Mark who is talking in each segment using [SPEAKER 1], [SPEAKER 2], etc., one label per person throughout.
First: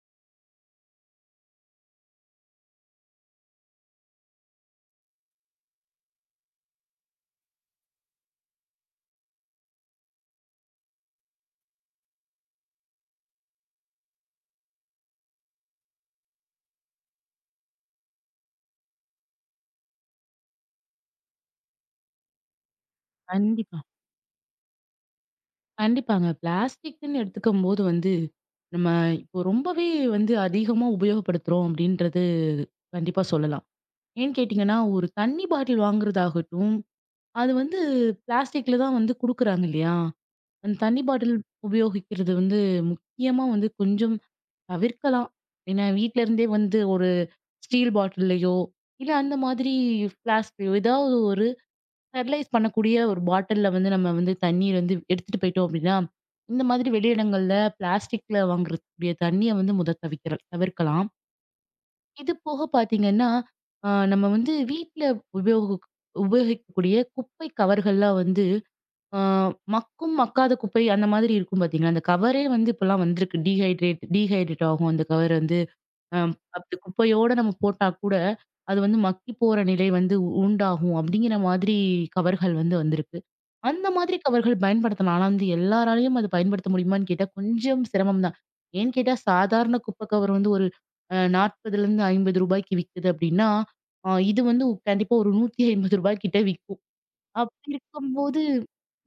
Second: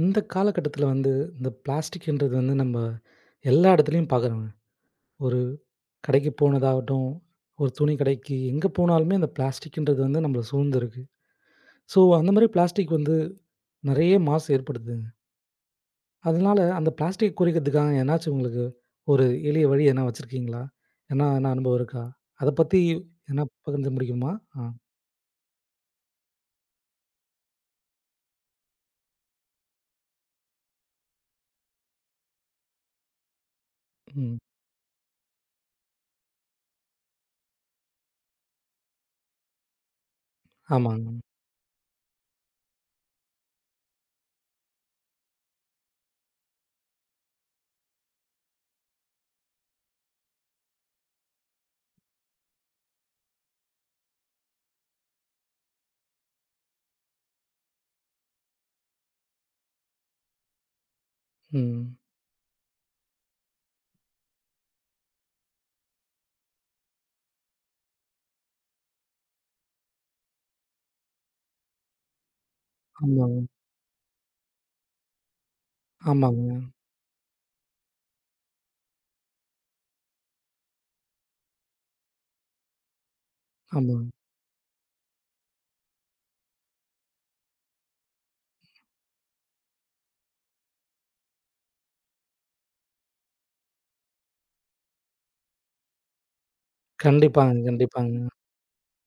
[SPEAKER 1] இந்த காலகட்டத்தில வந்து, இந்த பிளாஸ்டிக்ன்றது வந்து நம்ம எல்லா இடத்துலயும் பார்க்குறோங்க. ஒரு கடைக்கு போனதாகட்டும், ஒரு துணி கடைக்கு, எங்க போனாலுமே அந்த பிளாஸ்டிக்ன்றது வந்து நம்மள சூழ்ந்திருக்கு. ஸோ, அந்த மாரி பிளாஸ்டிக் வந்து நெறைய மாசு ஏற்படுத்துதுங்க. அதனால அந்த பிளாஸ்டிக் குறைக்கிறதுக்காக எதனாச்சும் உங்களுக்கு ஒரு எளிய வழி எதனா வச்சிருக்கீங்களா? எதனா எதனா அனுபவம் இருக்கா? அத பத்தி எதனா
[SPEAKER 2] கண்டிப்பா.
[SPEAKER 1] பகிர்ந்து முடியுமா? ஆ.
[SPEAKER 2] கண்டிப்பாங்க. பிளாஸ்டிக்ன்னு எடுத்துக்கும்போது வந்து, நம்ம இப்போ ரொம்பவே வந்து அதிகமா உபயோகப்படுத்துறோம் அப்படின்றது கண்டிப்பா சொல்லலாம். ஏன்னு
[SPEAKER 1] ம்.
[SPEAKER 2] கேட்டீங்கன்னா, ஒரு தண்ணி பாட்டில் வாங்குறதாகட்டும், அது வந்து பிளாஸ்டிக்ல தான் வந்து குடுக்குறாங்க இல்லையா? அந்த தண்ணி
[SPEAKER 1] ஆமாங்க.
[SPEAKER 2] பாட்டில் உபயோகிக்கிறது வந்து முக்கியமா வந்து கொஞ்சம் தவிர்க்கலாம். ஏன்னா வீட்ல இருந்தே வந்து ஒரு ஸ்டீல் பாட்டில்லயோ, இல்ல அந்த மாதிரி பிளாஸ்க் ஏதாவது ஒரு ஸ்டெர்லைஸ் பண்ணக்கூடிய ஒரு பாட்டில்ல வந்து நம்ம வந்து தண்ணீர் வந்து எடுத்துட்டு போயிட்டோம் அப்படின்னா, இந்த மாதிரி வெளியிடங்கள்ல பிளாஸ்டிக்ல வாங்கக்கூடிய தண்ணிய வந்து முத தவிக்கிற தவிர்க்கலாம்.
[SPEAKER 1] ம்.
[SPEAKER 2] இது போக பார்த்தீங்கன்னா, நம்ம வந்து வீட்ல உபயோக உபயோகிக்கக்கூடிய குப்பை கவர்கள்லாம் வந்து அ மக்கும் மக்காத குப்பை அந்த மாதிரி இருக்கும் பார்த்தீங்களா? அந்த கவரே வந்து இப்பலாம் வந்திருக்கு.
[SPEAKER 1] ஆமாங்க.
[SPEAKER 2] டீஹைட்ரேட் டீஹைட்ரேட் ஆகும் அந்த கவர் வந்து.
[SPEAKER 1] ஆமாங்க.
[SPEAKER 2] அப்படி குப்பையோட நம்ம போட்டா கூட, அது வந்து மக்கி போற நிலை வந்து உண்டாகும் அப்படிங்கிற மாதிரி கவர்கள் வந்து வந்திருக்கு. அந்த
[SPEAKER 1] ஆமாங்க.
[SPEAKER 2] மாதிரி கவர்கள் பயன்படுத்தலாம். ஆனா வந்து எல்லாராலயும் அது பயன்படுத்த முடியுமான்னு கேட்டா, கொஞ்சம் சிரமம் தான். ஏன்னு கேட்டா, சாதாரண குப்பை கவர் வந்து ஒரு ரூ. 40 150க்கு விக்குது அப்படின்னா, இது வந்து கண்டிப்பா ஒரு ரூ. 150 கிட்ட விக்கும்.
[SPEAKER 1] கண்டிப்பாங்க,
[SPEAKER 2] அப்படி
[SPEAKER 1] கண்டிப்பாங்க.
[SPEAKER 2] இருக்கும்போது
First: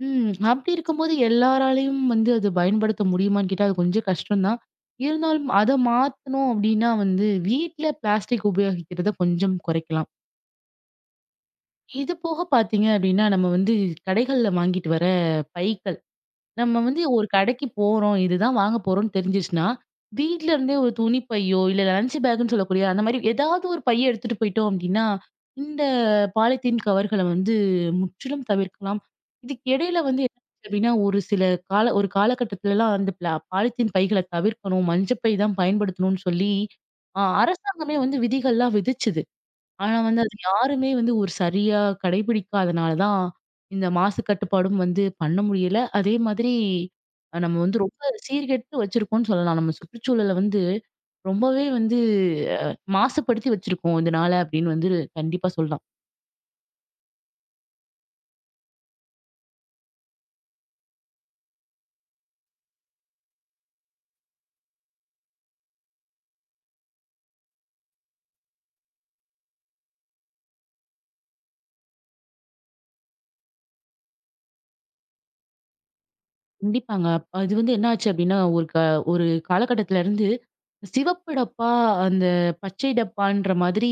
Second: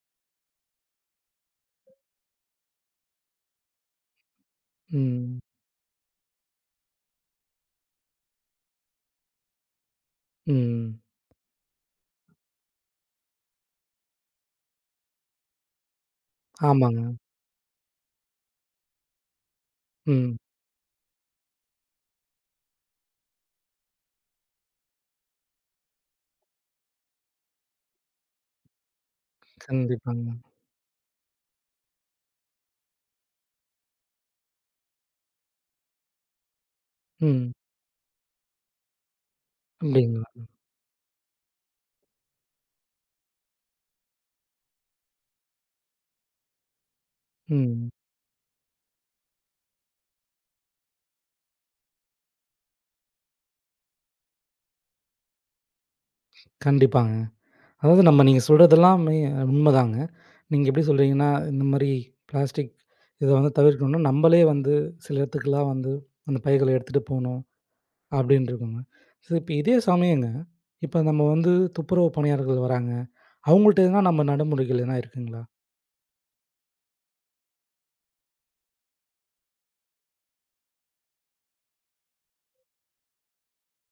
[SPEAKER 2] அப்படி இருக்கும்போது எல்லாராலயும் வந்து அது பயன்படுத்த முடியுமான்னு கேட்டா, அது கொஞ்சம் கஷ்டம் தான்.
[SPEAKER 1] ம்.
[SPEAKER 2] இருந்தாலும் அத மாத்தணும் அப்படின்னா வந்து, வீட்ல பிளாஸ்டிக் உபயோகிக்கிறத கொஞ்சம் குறைக்கலாம்.
[SPEAKER 1] ம்.
[SPEAKER 2] இது போக பார்த்தீங்க அப்படின்னா, நம்ம வந்து கடைகள்ல வாங்கிட்டு வர பைகள் நம்ம வந்து
[SPEAKER 1] ஆமாங்க.
[SPEAKER 2] ஒரு கடைக்கு போறோம். இதுதான் வாங்க போறோம்ன்னு தெரிஞ்சுச்சுன்னா,
[SPEAKER 1] ம்.
[SPEAKER 2] வீட்ல இருந்தே ஒரு துணி பையோ, இல்ல லஞ்ச் பேக்குன்னு சொல்லக்கூடிய அந்த மாரி ஏதாவது ஒரு பைய எடுத்துட்டு போயிட்டோம் அப்டின்னா, இந்த பாலித்தீன் கவர்கள வந்து முற்றிலும் தவிர்க்கலாம். இதுக்கு இடையில வந்து
[SPEAKER 1] கண்டிப்பாங்க.
[SPEAKER 2] என்ன ஆச்சு அப்டின்னா, ஒரு சில ஒரு காலகட்டத்துலலாம் அந்த பாலித்தீன் பைகள தவிர்க்கணும். மஞ்ச பை தான் பயன்படுத்தணும்னு சொல்லி,
[SPEAKER 1] ம்.
[SPEAKER 2] அரசாங்கமே வந்து விதிகள்லாம் விதிச்சது. ஆனா வந்து
[SPEAKER 1] அப்படிங்களா?
[SPEAKER 2] அது யாருமே வந்து ஒரு சரியா கடைபிடிக்காதனால தான், இந்த மாசு கட்டுப்பாடும் வந்து பண்ண முடியல. அதே மாதிரி நம்ம வந்து
[SPEAKER 1] ம்.
[SPEAKER 2] ரொம்ப சீர்கெட்டு வச்சிருக்கோம்ன்னு சொல்லலாம். நம்ம சுற்றுச்சூழல வந்து ரொம்பவே வந்து அ மாசுபடுத்தி வச்சிருக்கோம் இதனால அப்படின்னு வந்து கண்டிப்பா சொல்லலாம்.
[SPEAKER 1] கண்டிப்பாங்க. அதாவது நம்ம நீங்க சொல்றதெல்லாமே உண்மதாங்க. நீங்க எப்படி சொல்றீங்கன்னா, இந்த மாரி பிளாஸ்டிக் இத வந்து தவிர்க்கணும்னா, நம்பளே வந்து சில இடத்துக்குலாம் வந்து அந்த பைகள எடுத்துட்டு போணும் அப்படின்னு இருக்குங்க. சோ இப்ப இதே சமயங்க, இப்ப நம்ம வந்து துப்புரவு பணியாளர்கள் வராங்க. அவங்கள்ட்ட எதுனா நம்ம நடைமுறைகள் எதுனா இருக்குங்களா?
[SPEAKER 2] கண்டிப்பாங்க. அப்ப அது வந்து என்ன ஆச்சு அப்டின்னா, ஒரு ஒரு காலகட்டத்துல இருந்து சிவப்பு டப்பா, அந்த பச்சை டப்பான்ற மாதிரி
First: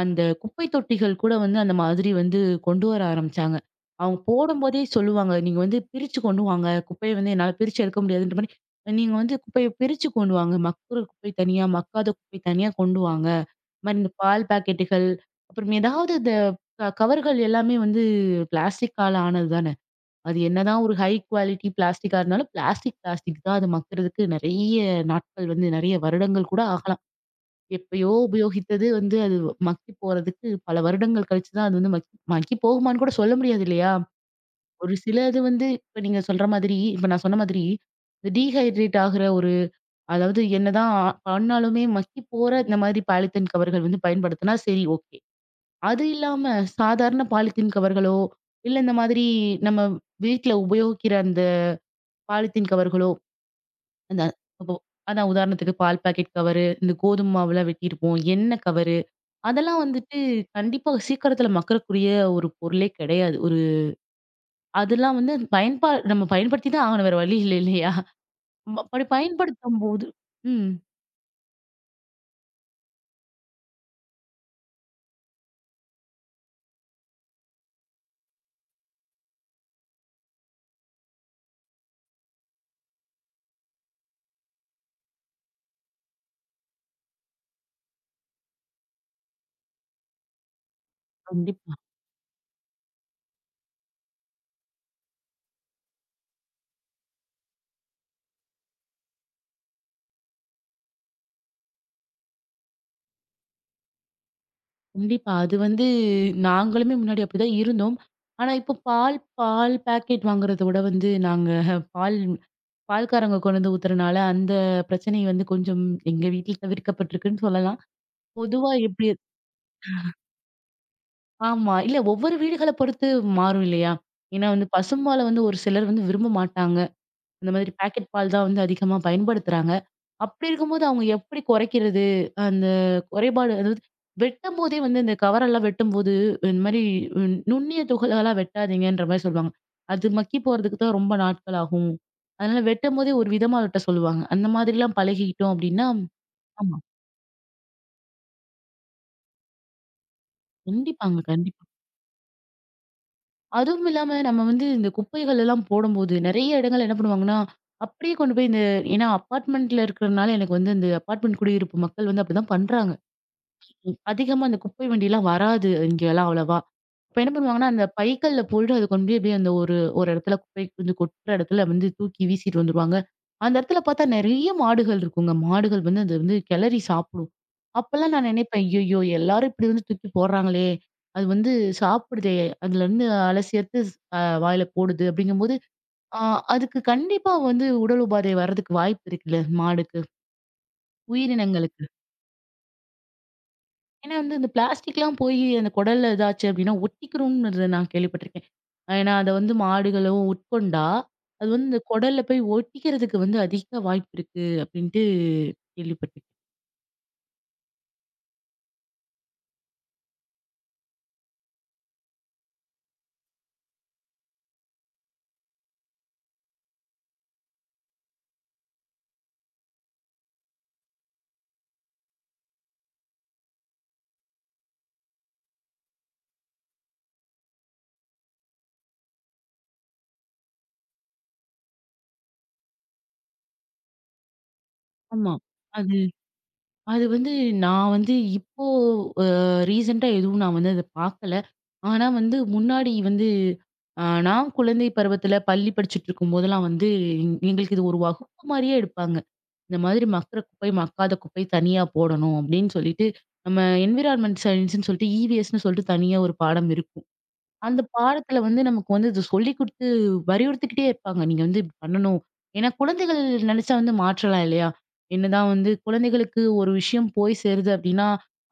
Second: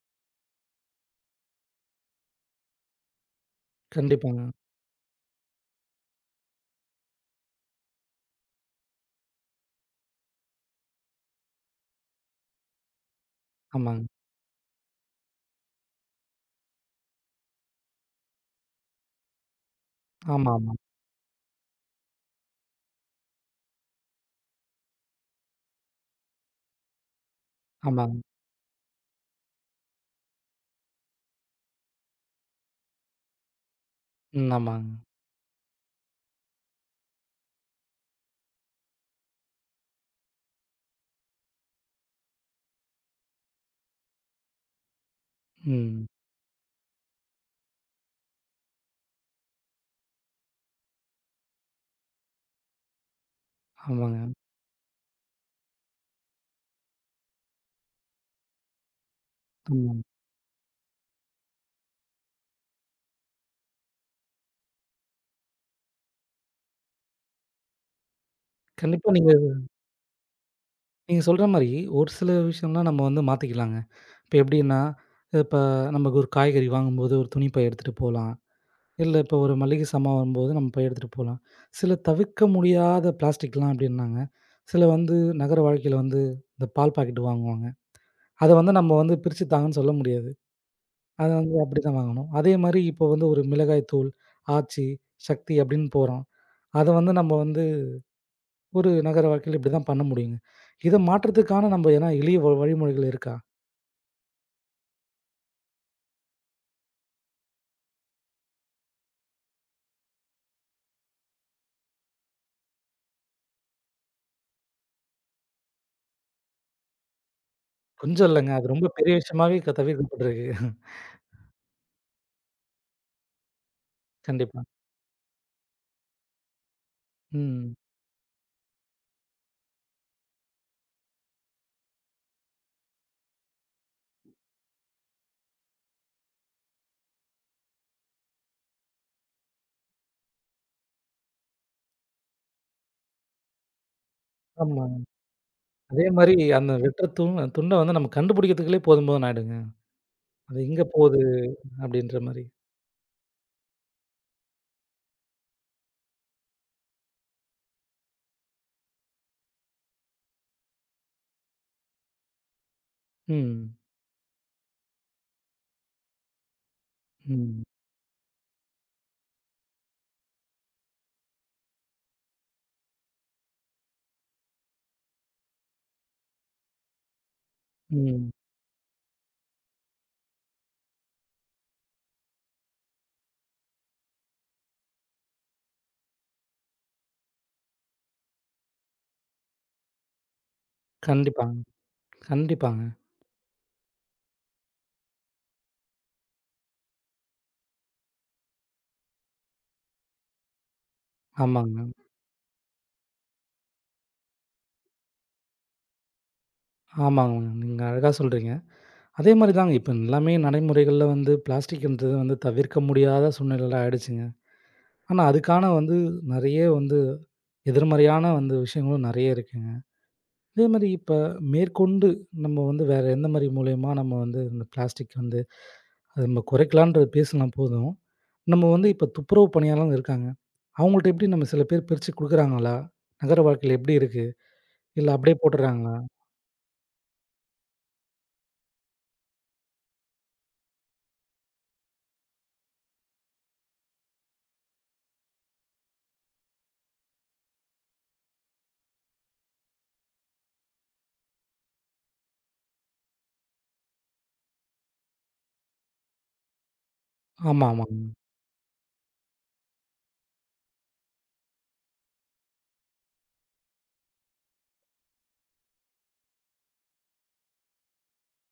[SPEAKER 2] அந்த குப்பை தொட்டிகள் கூட வந்து அந்த மாதிரி வந்து கொண்டு வர ஆரம்பிச்சாங்க. அவங்க
[SPEAKER 1] கண்டிப்பாங்க.
[SPEAKER 2] போடும்போதே சொல்லுவாங்க, "நீங்க வந்து பிரிச்சு கொண்டு வாங்க. குப்பைய வந்து என்னால பிரிச்சு எடுக்க முடியாதுன்ற மாரி, நீங்க வந்து குப்பைய பிரிச்சு கொண்டு வாங்க. மக்குற குப்பை தனியா, மக்காத குப்பை தனியா கொண்டு வாங்க." இந்த மாரி
[SPEAKER 1] ஆமாங்க.
[SPEAKER 2] இந்த பால் பாக்கெட்டுகள், அப்புறம் ஏதாவது இந்த கவர்கள் எல்லாமே வந்து பிளாஸ்டிக்கால ஆனது தான. அது
[SPEAKER 1] ஆமா, ஆமா.
[SPEAKER 2] என்னதான் ஒரு ஹை குவாலிட்டி பிளாஸ்டிக்கா இருந்தாலும் பிளாஸ்டிக் பிளாஸ்டிக் தான். அது மக்குறதுக்கு நெறைய நாட்கள் வந்து நெறைய வருடங்கள் கூட ஆகலாம். எப்பயோ
[SPEAKER 1] ஆமாங்க.
[SPEAKER 2] உபயோகித்தது வந்து அது மக்கி போறதுக்கு பல வருடங்கள் கழிச்சு தான் அது வந்து மக்கி போகுமான்னு கூட சொல்ல முடியாது இல்லையா?
[SPEAKER 1] ம். ஆமாங்க.
[SPEAKER 2] ஒரு சிலது வந்து இப்ப நீங்க சொல்ற மாதிரி இப்ப நான் சொன்ன மாதிரி இந்த டீஹைட்ரேட் ஆகுற ஒரு அதாவது என்னதான் பண்ணாலுமே மக்கி போற இந்த மாதிரி பாலித்தீன் கவர்கள் வந்து பயன்படுத்தினா சரி ஓகே. அது
[SPEAKER 1] ம்.
[SPEAKER 2] இல்லாம சாதாரண பாலித்தீன் கவர்களோ, இல்ல இந்த மாதிரி நம்ம வீட்ல உபயோகிக்கிற பாலித்தீன் கவர்களோ, அந்த
[SPEAKER 1] ஆமாங்க.
[SPEAKER 2] இப்போ அதான் உதாரணத்துக்கு பால் பாக்கெட் கவரு, இந்த கோதும மாவுலாம் வெட்டியிருப்போம். எண்ணெய் கவரு, அதெல்லாம்
[SPEAKER 1] ஆமாங்க.
[SPEAKER 2] வந்துட்டு கண்டிப்பா சீக்கிரத்தில மக்கக்கூடிய ஒரு பொருளே கிடையாது. ஒரு அதெல்லாம் வந்து நம்ம பயன்படுத்தி தான் ஆகணும். வேற வழி இல்ல இல்லையா? அப்படி
[SPEAKER 1] கண்டிப்பா நீங்க
[SPEAKER 2] பயன்படுத்தும்போது ம்.
[SPEAKER 1] நீங்க சொல்ற மாரி, ஒரு சில விஷயம்லாம் நம்ம வந்து மாத்திக்கலாங்க. இப்ப எப்படின்னா, இப்ப நமக்கு ஒரு காய்கறி வாங்கும்போது ஒரு துணி பை எடுத்துட்டு போலாம். இல்ல இப்ப ஒரு மளிகை சாமான் வரும்போது நம்ம பை எடுத்துட்டு போலாம். சில தவிர்க்க முடியாத பிளாஸ்டிக்லாம் எப்படின்னாங்க, சில வந்து நகர வாழ்க்கையில வந்து இந்த பால் பாக்கெட் வாங்குவாங்க. அத வந்து நம்ம வந்து பிரிச்சு தாங்கன்னு சொல்ல முடியாது. அத வந்து
[SPEAKER 2] கண்டிப்பா,
[SPEAKER 1] அப்படிதான் வாங்கணும். அதே மாரி இப்ப வந்து ஒரு மிளகாய் தூள், ஆச்சி, சக்தி அப்படின்னு போறோம். அத வந்து நம்ம வந்து ஒரு நகர வாழ்க்கையில இப்படிதான் பண்ண முடியுங்க. இத மாற்றத்துக்கான நம்ம எதனா எளிய வழிமுறைகள் இருக்கா?
[SPEAKER 2] கண்டிப்பா. அது வந்து நாங்களுமே முன்னாடி அப்படிதான் இருந்தோம். ஆனா, இப்போ பால் பால் பாக்கெட் வாங்குறத விட வந்து நாங்க பால் பால்காரங்க கொண்டு வந்து ஊத்துறனால, அந்த பிரச்சனை வந்து கொஞ்சம் எங்க வீட்ல தவிர்க்கப்பட்டிருக்குன்னு சொல்லலாம்.
[SPEAKER 1] கொஞ்சம் இல்லங்க.
[SPEAKER 2] பொதுவா
[SPEAKER 1] அது ரொம்ப
[SPEAKER 2] எப்படி
[SPEAKER 1] பெரிய விஷயமாவே தவிர்க்கப்பட்டிருக்கு.
[SPEAKER 2] ஆமா. இல்ல ஒவ்வொரு வீடுகள பொறுத்து மாறும் இல்லையா? ஏன்னா
[SPEAKER 1] கண்டிப்பா.
[SPEAKER 2] வந்து பசும்பால வந்து ஒரு சிலர் வந்து விரும்ப மாட்டாங்க. இந்த மாதிரி
[SPEAKER 1] ம்.
[SPEAKER 2] பாக்கெட் பால் தான் வந்து அதிகமா பயன்படுத்துறாங்க. அப்படி இருக்கும்போது அவங்க எப்படி குறைக்கிறது? அந்த குறைபாடு அதாவது வெட்டும்போதே வந்து இந்த கவரெல்லாம் வெட்டும்போது, இந்த மாரி நுண்ணிய துகள்களா வெட்டாதீங்கன்ற மாரி சொல்லுவாங்க. அது மக்கி போறதுக்கு தான் ரொம்ப நாட்கள் ஆகும். அதனால வெட்டும்போதே ஒரு விதமா வெட்ட சொல்லுவாங்க. அந்த
[SPEAKER 1] ஆமா.
[SPEAKER 2] மாதிரிலாம் பழகிக்கிட்டோம் அப்படின்னா
[SPEAKER 1] அதே மாரி அந்த
[SPEAKER 2] ஆமா.
[SPEAKER 1] வெட்டுற துண்ட வந்து நம்ம கண்டுபிடிக்கிறதுக்குள்ளே போதும் போதும்ன்னு ஆயிடுங்க. அது எங்க
[SPEAKER 2] கண்டிப்பாங்க,
[SPEAKER 1] போகுது
[SPEAKER 2] கண்டிப்பா.
[SPEAKER 1] அப்டின்ற மாரி.
[SPEAKER 2] அதுவும் இல்லாம நம்ம வந்து இந்த குப்பைகள் எல்லாம் போடும்போது, நெறைய இடங்கள்ல என்ன பண்ணுவாங்கன்னா, அப்படியே கொண்டு போய் இந்த ஏன்னா அப்பார்ட்மெண்ட்ல இருக்கிறனால எனக்கு வந்து இந்த அப்பார்ட்மெண்ட் குடியிருப்பு மக்கள் வந்து அப்படிதான் பண்றாங்க.
[SPEAKER 1] ம்.
[SPEAKER 2] அதிகமா அந்த குப்பை வண்டிலாம் வராது இங்கலாம் அவ்வளவா. அப்ப என்ன
[SPEAKER 1] ம்.
[SPEAKER 2] பண்ணுவாங்கன்னா, அந்த பைகள்ல போயிட்டு அது கொண்டு போய் அப்படியே அந்த ஒரு ஒரு இடத்துல குப்பை வந்து கொட்டுற இடத்துல வந்து தூக்கி வீசிட்டு வந்துருவாங்க. அந்த இடத்துல பார்த்தா நெறைய மாடுகள் இருக்குங்க. மாடுகள் வந்து அது வந்து கிளறி சாப்பிடும். அப்பலாம் நான்
[SPEAKER 1] ம்.
[SPEAKER 2] நினைப்பேன், ஐய்யய்யோ! எல்லாரும் இப்படி வந்து தூக்கி போடுறாங்களே! அது வந்து சாப்பிடுதே! அதுலருந்து அலசி எடுத்து வாயில போடுது அப்படிங்கும்போது, அ அதுக்கு கண்டிப்பா வந்து உடல் உபாதை வர்றதுக்கு வாய்ப்பு இருக்குல்ல மாடுக்கு,
[SPEAKER 1] கண்டிப்பாங்க,
[SPEAKER 2] உயிரினங்களுக்கு.
[SPEAKER 1] கண்டிப்பாங்க.
[SPEAKER 2] ஏன்னா வந்து இந்த பிளாஸ்டிக்லாம் போய் அந்த குடல்ல இதாச்சு அப்டின்னா ஒட்டிக்கிரும்ங்கிறத நான் கேள்விப்பட்டுருக்கேன். ஏன்னா அத வந்து மாடுகளோ உட்கொண்டா, அது வந்து
[SPEAKER 1] ஆமாங்க,
[SPEAKER 2] இந்த குடல்ல போய் ஒட்டிக்கிறதுக்கு வந்து அதிக வாய்ப்பு இருக்கு அப்டின்ட்டு கேள்விப்பட்டுருக்கேன்.
[SPEAKER 1] ஆமாங்க. நீங்க அழகா சொல்றீங்க. அதே மாரி தாங்க இப்ப எல்லாமே நடைமுறைகள்ல வந்து பிளாஸ்டிக்ன்றது வந்து தவிர்க்க முடியாத சூழ்நிலைலாம் ஆயிடுச்சுங்க. ஆனா, அதுக்கான வந்து நெறைய வந்து எதிர்மறையான வந்து விஷயங்களும் நெறைய இருக்கு. இதே மாரி இப்ப மேற்கொண்டு நம்ம வந்து வேற எந்த மாரி மூலியமா நம்ம வந்து இந்த பிளாஸ்டிக் வந்து அத நம்ம குறைக்கலான்றது பேசுனா போதும். நம்ம வந்து இப்ப துப்புரவு பணியாளர்கள் இருக்காங்க. அவங்கள்ட்ட எப்படி நம்ம சில பேர் பிரிச்சு குடுக்குறாங்களா? நகர வாழ்க்கையில எப்படி இருக்கு? இல்ல
[SPEAKER 2] ஆமா.
[SPEAKER 1] அப்படியே போட்டுறாங்களா?
[SPEAKER 2] அது அது வந்து நான் வந்து இப்போ அ ரீசென்ட்டா எதுவும் நான் வந்து அத பார்க்கல. ஆனா வந்து முன்னாடி வந்து நான் குழந்தை பருவத்தில பள்ளி படிச்சுட்டு இருக்கும்போதெல்லாம் வந்து எங்களுக்கு இது ஒரு வகுப்பு மாரியே எடுப்பாங்க. இந்த மாதிரி மக்குற குப்பை, மக்காத குப்பை தனியா போடணும் அப்படின்னு சொல்லிட்டு, நம்ம என்விரான்மென்ட் சயன்ஸ்ன்னு சொல்லிட்டு இவிஎஸ்ன்னு சொல்லிட்டு தனியா ஒரு பாடம் இருக்கும்.
[SPEAKER 1] ஆமா,
[SPEAKER 2] அந்த
[SPEAKER 1] ஆமாங்க.
[SPEAKER 2] பாடத்துல வந்து நமக்கு வந்து இது சொல்லிக் குடுத்து வலியுறுத்திக்கிட்டே இருப்பாங்க. நீங்க வந்து இப்படி பண்ணணும். ஏன்னா குழந்தைகள் நினைச்சா வந்து மாற்றலாம் இல்லையா? என்னதான் வந்து குழந்தைகளுக்கு ஒரு விஷயம் போய் சேருது அப்படின்னா,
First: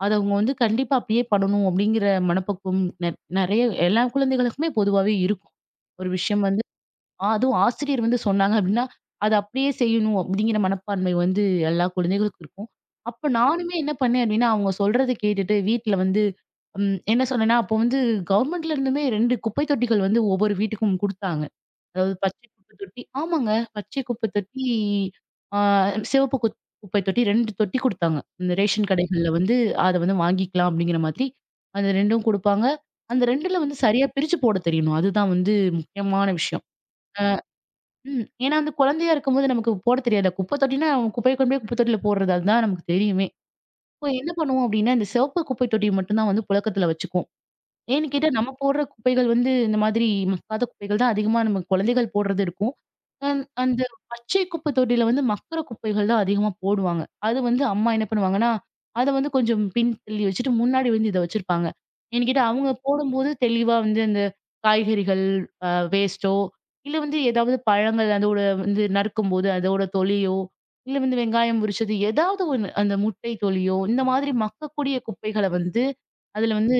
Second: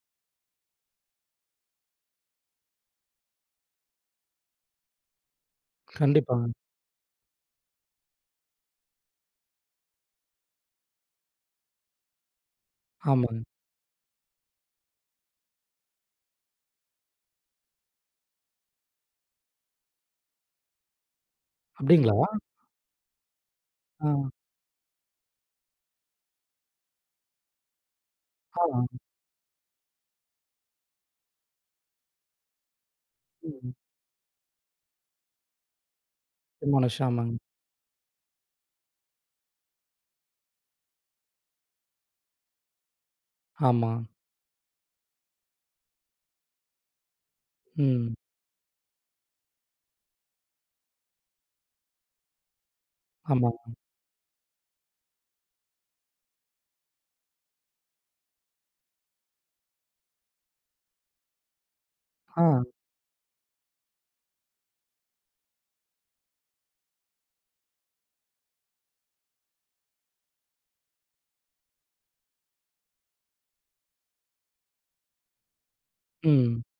[SPEAKER 2] அத அவங்க வந்து கண்டிப்பா அப்படியே பண்ணணும் அப்படிங்கிற மனப்பக்குவம் நெறைய எல்லா குழந்தைகளுக்குமே பொதுவாவே இருக்கும். ஒரு விஷயம்
[SPEAKER 1] கண்டிப்பாங்க.
[SPEAKER 2] வந்து அதுவும் ஆசிரியர் வந்து சொன்னாங்க அப்டின்னா, அத அப்படியே செய்யணும் அப்படிங்கிற மனப்பான்மை வந்து எல்லா குழந்தைகளுக்கும் இருக்கும். அப்ப
[SPEAKER 1] ஆமாங்க.
[SPEAKER 2] நானுமே என்ன பண்ணேன் அப்டின்னா, அவங்க சொல்றத கேட்டுட்டு வீட்ல வந்து என்ன சொன்னேன்னா, அப்போ வந்து கவர்மெண்ட்ல இருந்துமே 2 குப்பை தொட்டிகள் வந்து ஒவ்வொரு வீட்டுக்கும் குடுத்தாங்க. அதாவது
[SPEAKER 1] அப்படிங்களா?
[SPEAKER 2] பச்சை குப்பை தொட்டி ஆமாங்க. பச்சை
[SPEAKER 1] ஆ,
[SPEAKER 2] குப்பை தொட்டி, ஆ சிவப்பு குப்பை தொட்டி 2 தொட்டி குடுத்தாங்க. இந்த ரேஷன்
[SPEAKER 1] ஆ.
[SPEAKER 2] கடைகள்ல வந்து அத வந்து வாங்கிக்கலாம் அப்படிங்கிற மாதிரி, அந்த 2ம் குடுப்பாங்க. அந்த 2ல
[SPEAKER 1] ம்.
[SPEAKER 2] வந்து சரியா பிரிச்சு போட தெரியணும். அதுதான் வந்து முக்கியமான விஷயம்.
[SPEAKER 1] செரிமான விஷயம். ஆமாங்க.
[SPEAKER 2] ஏன்னா வந்து குழந்தையா இருக்கும்போது நமக்கு போட தெரியாதுல. குப்பை தொட்டின்னா குப்பைய கொண்டு போய் குப்பை தொட்டியில போடுறது. அதுதான் நமக்கு தெரியுமே.
[SPEAKER 1] ஆமா.
[SPEAKER 2] இப்போ என்ன பண்ணுவோம் அப்டின்னா, இந்த சிவப்பு குப்பை தொட்டி மட்டும் தான் வந்து புழக்கத்துல வச்சுக்குவோம். ஏன்னு
[SPEAKER 1] ம்.
[SPEAKER 2] கேட்டா, நம்ம போடுற குப்பைகள் வந்து இந்த மாதிரி மக்காத குப்பைகள் தான் அதிகமா நம்ம குழந்தைகள் போடுறது இருக்கும்.
[SPEAKER 1] ஆமாங்க.
[SPEAKER 2] அந்த பச்சை குப்பை தொட்டியில வந்து மக்குற குப்பைகள் தான் அதிகமா போடுவாங்க. அது வந்து அம்மா என்ன பண்ணுவாங்கன்னா, அத வந்து கொஞ்சம் பின் தள்ளி வச்சுட்டு முன்னாடி வந்து இத வச்சிருப்பாங்க. ஏன்னு
[SPEAKER 1] ஆ.
[SPEAKER 2] கேட்டா, அவங்க போடும்போது தெளிவா வந்து அந்த காய்கறிகள் வேஸ்ட்டோ, இல்ல வந்து ஏதாவது பழங்கள் அதோட வந்து நறுக்கும்போது அதோட தொலியோ, இல்ல வந்து வெங்காயம் உரிச்சது ஏதாவது ஒண்ணு அந்த முட்டை தொலியோ, இந்த மாதிரி மக்கக்கூடிய குப்பைகள வந்து, அதுல
[SPEAKER 1] ம்.
[SPEAKER 2] வந்து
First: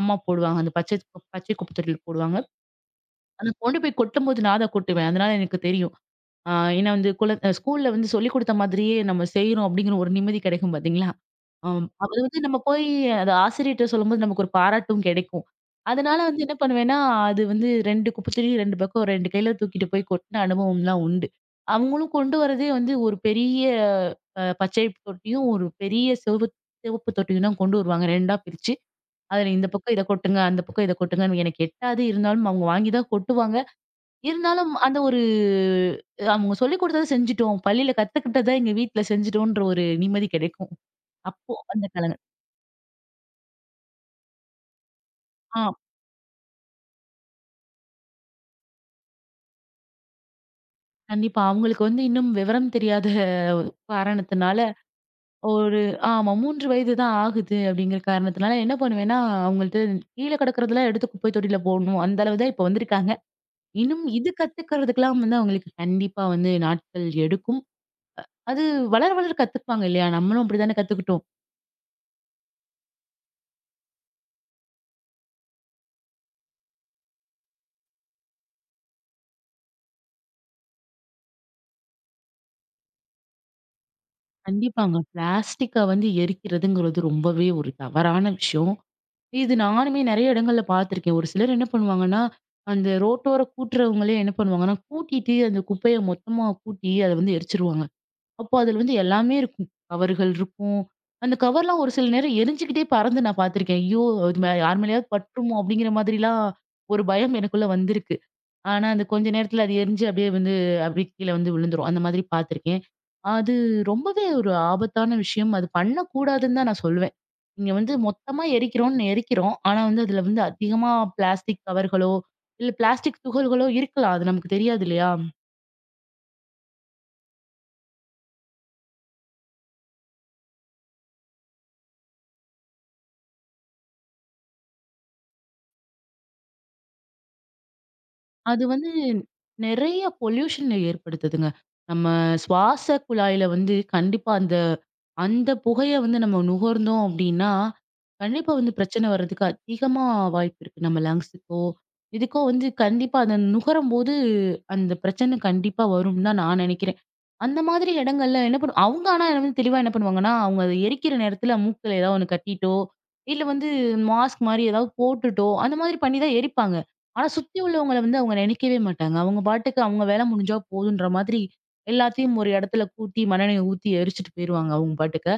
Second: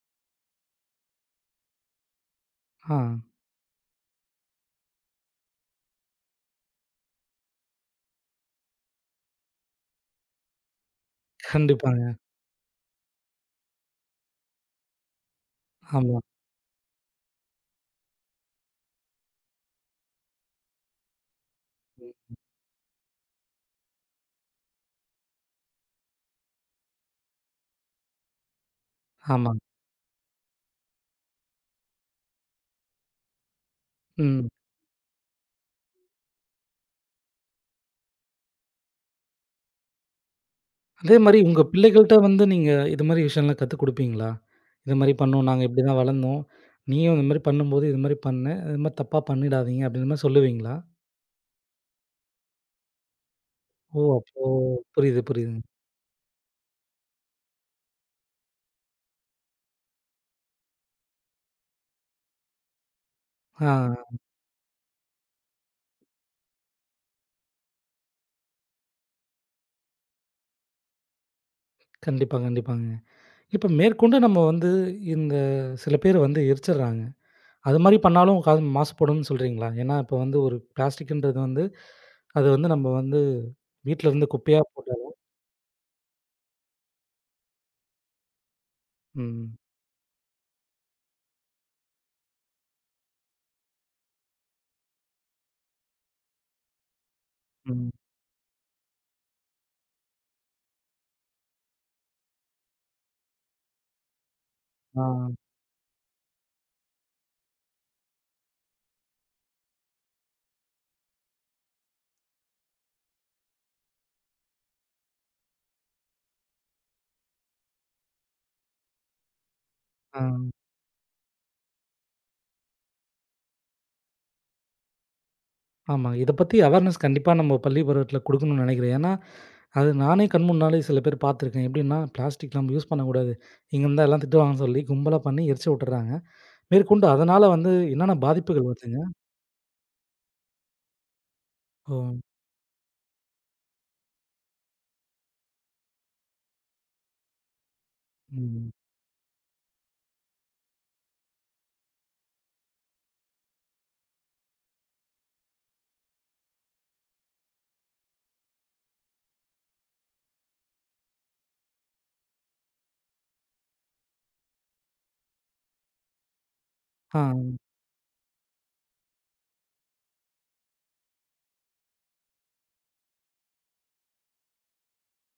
[SPEAKER 2] அம்மா போடுவாங்க. அந்த பச்சை குப்பை தொட்டியில போடுவாங்க.
[SPEAKER 1] ஆ.
[SPEAKER 2] அத கொண்டு போய் கொட்டும்போது நான் தான் கொட்டுவேன். அதனால எனக்கு தெரியும். ஆ ஏன்னா வந்து ஸ்கூல்ல வந்து சொல்லிக் குடுத்த மாதிரியே நம்ம செய்றோம் அப்படிங்கிற ஒரு நிம்மதி கிடைக்கும் பார்த்தீங்களா? ஆம். அது
[SPEAKER 1] கண்டிப்பாங்க.
[SPEAKER 2] வந்து நம்ம போய் அது ஆசிரியர்ட்ட சொல்லும்போது நமக்கு ஒரு பாராட்டும் கிடைக்கும்.
[SPEAKER 1] ஆமா.
[SPEAKER 2] அதனால வந்து என்ன பண்ணுவேன்னா, அது வந்து 2 குப்பைத்தொட்டி 2 பக்கம் 2 கையில தூக்கிட்டு போய் கொட்டுன அனுபவம்லாம் உண்டு.
[SPEAKER 1] ம்.
[SPEAKER 2] அவங்களும் கொண்டு வரதே வந்து ஒரு பெரிய பச்சை தொட்டியும், ஒரு பெரிய சிவப்பு சிவப்பு தொட்டியும் தான் கொண்டு வருவாங்க 2ஆ பிரிச்சு. அதுல
[SPEAKER 1] ஆமாங்க.
[SPEAKER 2] இந்த பக்கம் இத கொட்டுங்க, அந்த பக்கம் இத கொட்டுங்கன்னு எனக்கு எட்டாது. இருந்தாலும் அவங்க வாங்கி தான் கொட்டுவாங்க.
[SPEAKER 1] ம்.
[SPEAKER 2] இருந்தாலும் அந்த ஒரு அவங்க சொல்லிக் குடுத்தத செஞ்சுட்டோம். பள்ளியில கத்துக்கிட்டத எங்க வீட்ல செஞ்சுட்டோன்ற ஒரு நிம்மதி கிடைக்கும்.
[SPEAKER 1] அதே மாரி
[SPEAKER 2] அப்போ
[SPEAKER 1] உங்க
[SPEAKER 2] அந்த
[SPEAKER 1] பிள்ளைகள்ட்ட
[SPEAKER 2] காலங்க
[SPEAKER 1] வந்து நீங்க இது மாரி விஷயம்லாம் கத்துக் குடுப்பீங்களா? "இது மாரி பண்ணோம்.
[SPEAKER 2] ஆ
[SPEAKER 1] நாங்க இப்படி தான் வளர்ந்தோம். நீயும் இந்த மாரி பண்ணும்போது இது மாரி பண்ணு. இது மாரி தப்பா பண்ணிடாதீங்க." அப்படின்ற மாரி சொல்லுவீங்களா?
[SPEAKER 2] கண்டிப்பா. அவங்களுக்கு வந்து இன்னும் விவரம் தெரியாத
[SPEAKER 1] ஓ! அப்போ
[SPEAKER 2] காரணத்தினால
[SPEAKER 1] புரியுது, புரியுதுங்க.
[SPEAKER 2] ஒரு ஆமா 3 வயது தான் ஆகுது அப்படிங்கிற காரணத்தினால என்ன பண்ணுவேன்னா, அவங்கள்ட்ட கீழ கிடக்கிறதெல்லாம் எடுத்து குப்பை தொட்டியில போடணும். அந்த அளவு தான் இப்ப வந்திருக்காங்க.
[SPEAKER 1] ஆ
[SPEAKER 2] இன்னும் இது கத்துக்கிறதுக்கெல்லாம் வந்து அவங்களுக்கு கண்டிப்பா வந்து நாட்கள் எடுக்கும். அது வளர, வளர கத்துப்பாங்க இல்லையா? நம்மளும் அப்படித்தானே கத்துக்கிட்டோம்.
[SPEAKER 1] கண்டிப்பா, கண்டிப்பாங்க. இப்ப மேற்கொண்டு நம்ம வந்து இந்த சில பேர் வந்து எரிச்சர்றாங்க. அது மாரி பண்ணாலும் காது மாசுபடும்னு சொல்றீங்களா? ஏன்னா இப்ப வந்து ஒரு பிளாஸ்டிக்ன்றது வந்து அது வந்து நம்ம வந்து வீட்ல இருந்து குப்பையா
[SPEAKER 2] கண்டிப்பாங்க.
[SPEAKER 1] போட்டாலும்
[SPEAKER 2] பிளாஸ்டிக்க வந்து எரிக்கிறதுங்கிறது ரொம்பவே ஒரு தவறான விஷயம். இது
[SPEAKER 1] ம்,
[SPEAKER 2] நானுமே நெறைய இடங்கள்ல பார்த்துருக்கேன். ஒரு சிலர் என்ன பண்ணுவாங்கன்னா, அந்த ரோட்டோர கூட்டுறவங்களே என்ன பண்ணுவாங்கன்னா, கூட்டிட்டு அந்த குப்பைய மொத்தமா கூட்டி அத வந்து எரிச்சுருவாங்க.
[SPEAKER 1] ம்.
[SPEAKER 2] அப்போ அதுல வந்து எல்லாமே இருக்கும். கவர்கள் இருக்கும். அந்த கவர்லாம் ஒரு சில நேரம் எரிஞ்சுக்கிட்டே பறந்து நான் பார்த்துருக்கேன். ஐயோ! இது யார்
[SPEAKER 1] ஆ,
[SPEAKER 2] மேலயாவது பட்டுருமோ? அப்படிங்கிற மாதிரிலாம் ஒரு பயம் எனக்குள்ள வந்திருக்கு. ஆனா, அது கொஞ்ச நேரத்துல அது எரிஞ்சு அப்படியே வந்து அப்படியே கீழ வந்து விழுந்துரும். அந்த மாதிரி பார்த்துருக்கேன். அது ரொம்பவே ஒரு ஆபத்தான விஷயம். அது பண்ணக்கூடாதுன்னு தான் நான் சொல்லுவேன். நீங்க வந்து மொத்தமா எரிக்கிறோம்னு எரிக்கிறோம். ஆனா, வந்து
[SPEAKER 1] ஆ.
[SPEAKER 2] அதுல வந்து அதிகமா பிளாஸ்டிக் கவர்களோ, இல்ல பிளாஸ்டிக் துகள்களோ இருக்கலாம். அது நமக்கு தெரியாது இல்லையா?
[SPEAKER 1] ஆமாங்க. இத பத்தி அவேர்னஸ் கண்டிப்பா நம்ம பள்ளி பருவத்தில குடுக்கணும்னு நெனைக்கிறேன். ஏன்னா, அது நானே கண் முன்னாலே சில பேர் பார்த்துருக்கேன். எப்டின்னா, பிளாஸ்டிக் நம்ம யூஸ் பண்ணக்கூடாது. இங்க இருந்தா எல்லாம் திட்டுவாங்கன்னு சொல்லி கும்பலா பண்ணி எரிச்சு விட்டுர்றாங்க. மேற்கொண்டு அதனால வந்து என்னென்ன
[SPEAKER 2] அது
[SPEAKER 1] பாதிப்புகள்
[SPEAKER 2] வந்து
[SPEAKER 1] வருதுங்க?
[SPEAKER 2] நெறைய பொல்யூஷன ஏற்படுத்துதுங்க. நம்ம
[SPEAKER 1] ஓ!
[SPEAKER 2] சுவாச குழாயில வந்து கண்டிப்பா அந்த அந்த புகைய வந்து நம்ம நுகர்ந்தோம் அப்டின்னா, கண்டிப்பா
[SPEAKER 1] ம்.
[SPEAKER 2] வந்து பிரச்சனை வர்றதுக்கு அதிகமா வாய்ப்பு இருக்கு. நம்ம லங்ஸுக்கோ, இதுக்கோ வந்து கண்டிப்பா அத நுகரும்போது அந்த பிரச்சனை கண்டிப்பா வரும்னு தான் நான் நெனைக்கிறேன். அந்த மாதிரி இடங்கள்ல என்ன பண்ணும் அவங்க ஆனா வந்து தெளிவா என்ன பண்ணுவாங்கன்னா, அவங்க அத எரிக்கிற நேரத்துல மூக்குல ஏதாவது ஒண்ணு கட்டிட்டோ, இல்ல வந்து மாஸ்க் மாரி ஏதாவது போட்டுட்டோ, அந்த மாதிரி பண்ணி தான் எரிப்பாங்க.
[SPEAKER 1] ஆ.
[SPEAKER 2] ஆனா சுத்தி உள்ளவங்கள வந்து அவங்க நினைக்கவே மாட்டாங்க. அவங்க பாட்டுக்கு அவங்க வேலை முடிஞ்சா போதுன்ற மாதிரி, எல்லாத்தையும் ஒரு இடத்துல கூட்டி மண்ணெண்ணெய ஊத்தி எரிச்சுட்டு போயிருவாங்க அவங்க பாட்டுக்க.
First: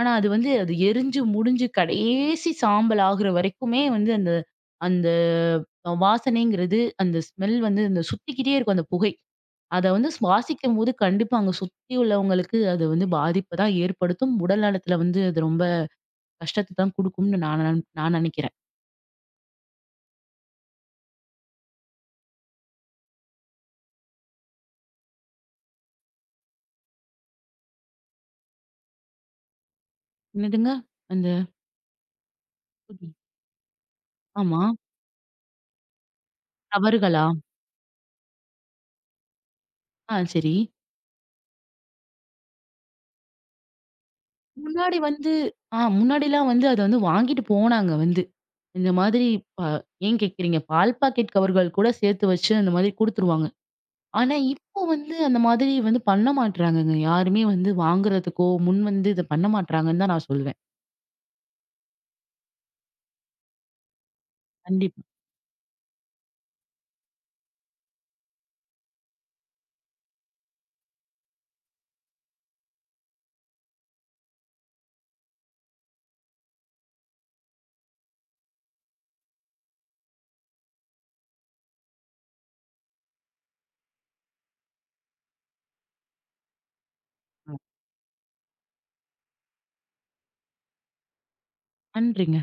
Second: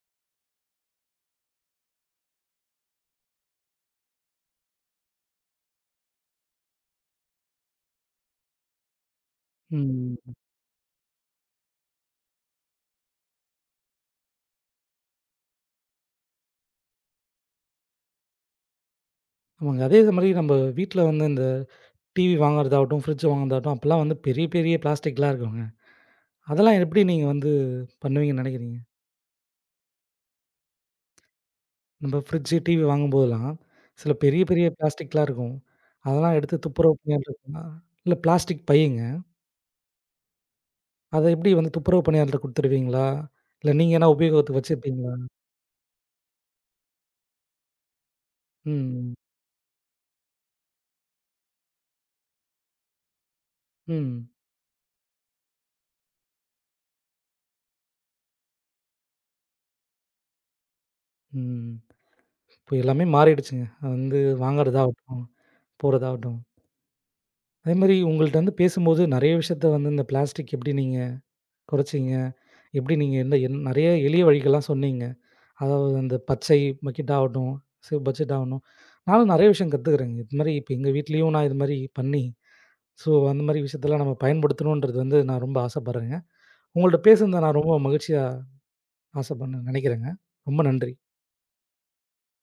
[SPEAKER 2] ஆனா அது வந்து அது எரிஞ்சு முடிஞ்சு கடைசி சாம்பல் ஆகுற வரைக்குமே வந்து அந்த அந்த வாசனைங்கிறது, அந்த ஸ்மெல் வந்து அந்த சுத்திக்கிட்டே இருக்கும் அந்த புகை. அத வந்து
[SPEAKER 1] ம்.
[SPEAKER 2] சுவாசிக்கும்போது கண்டிப்பா அங்க சுத்தி உள்ளவங்களுக்கு அது வந்து பாதிப்ப தான் ஏற்படுத்தும். உடல் நலத்துல வந்து அது ரொம்ப கஷ்டத்த தான் குடுக்கும்னு நான் நினைக்கிறேன்.
[SPEAKER 1] ஆமாங்க. அதே மாரி நம்ம வீட்ல வந்து இந்த டிவி வாங்குறதாகட்டும், ஃப்ரிட்ஜ் வாங்குறதாகட்டும், அப்பலாம் வந்து பெரிய பெரிய பிளாஸ்டிக்லாம் இருக்குங்க. அதெல்லாம் எப்டி நீங்க வந்து பண்ணுவீங்கன்னு நெனைக்கிறீங்க?
[SPEAKER 2] என்னதுங்க? அந்த
[SPEAKER 1] நம்ப ஃப்ரிட்ஜ், டிவி வாங்கும்போதெல்லாம், சில பெரிய
[SPEAKER 2] ஆமா.
[SPEAKER 1] பெரிய பிளாஸ்டிக்லாம் இருக்கும். அதெல்லாம் எடுத்து துப்புரவு
[SPEAKER 2] தவறுகளா?
[SPEAKER 1] பணியாளர் இல்ல பிளாஸ்டிக் பையுங்க.
[SPEAKER 2] ஆ சரி.
[SPEAKER 1] அத எப்படி வந்து துப்புரவு பணியாளர்ட்ட குடுத்துருவீங்களா? இல்ல நீங்க எதனா உபயோகத்துக்கு
[SPEAKER 2] முன்னாடி
[SPEAKER 1] வச்சிருப்பீங்களா?
[SPEAKER 2] வந்து ஆ முன்னாடிலாம் வந்து அத வந்து வாங்கிட்டு போனாங்க வந்து. இந்த
[SPEAKER 1] ம்,
[SPEAKER 2] மாதிரி ப ஏன் கேட்கிறீங்க? பால் பாக்கெட் கவர்கள் கூட சேர்த்து வச்சு அந்த மாதிரி குடுத்துருவாங்க.
[SPEAKER 1] ம்,
[SPEAKER 2] ஆனா, இப்போ வந்து அந்த மாதிரி வந்து பண்ண மாட்றாங்கங்க. யாருமே வந்து வாங்குறதுக்கோ, முன் வந்து இத பண்ண மாட்றாங்கன்னு தான் நான் சொல்வேன்.
[SPEAKER 1] ம். இப்போ எல்லாமே மாறிடுச்சுங்க. அது வந்து
[SPEAKER 2] கண்டிப்பா.
[SPEAKER 1] வாங்குறதாகட்டும், போறதாகட்டும். அதேமாரி உங்கள்ட்ட வந்து பேசும்போது நெறைய விஷயத்த வந்து இந்த பிளாஸ்டிக் எப்படி நீங்க குறைச்சீங்க? எப்படி நீங்க எந்த நெறைய எளிய வழிகள்லாம் சொன்னீங்க. அதாவது அந்த பச்சை பக்கெட் ஆகட்டும், சிவப்பு பட்ஜெட் ஆகணும். நானும் நெறைய விஷயம் கத்துக்கிறேங்க. இது மாரி இப்ப எங்க வீட்லயும் நான் இது மாரி பண்ணி, ஸோ அந்த மாரி விஷயத்தலாம் நம்ம பயன்படுத்தணுன்றது வந்து நான் ரொம்ப ஆசைப்படுறேங்க. உங்கள்ட்ட பேசுனத நான் ரொம்ப மகிழ்ச்சியா ஆசைப்பட்னு நினைக்கிறேங்க. ரொம்ப நன்றி.
[SPEAKER 2] நன்றிங்க.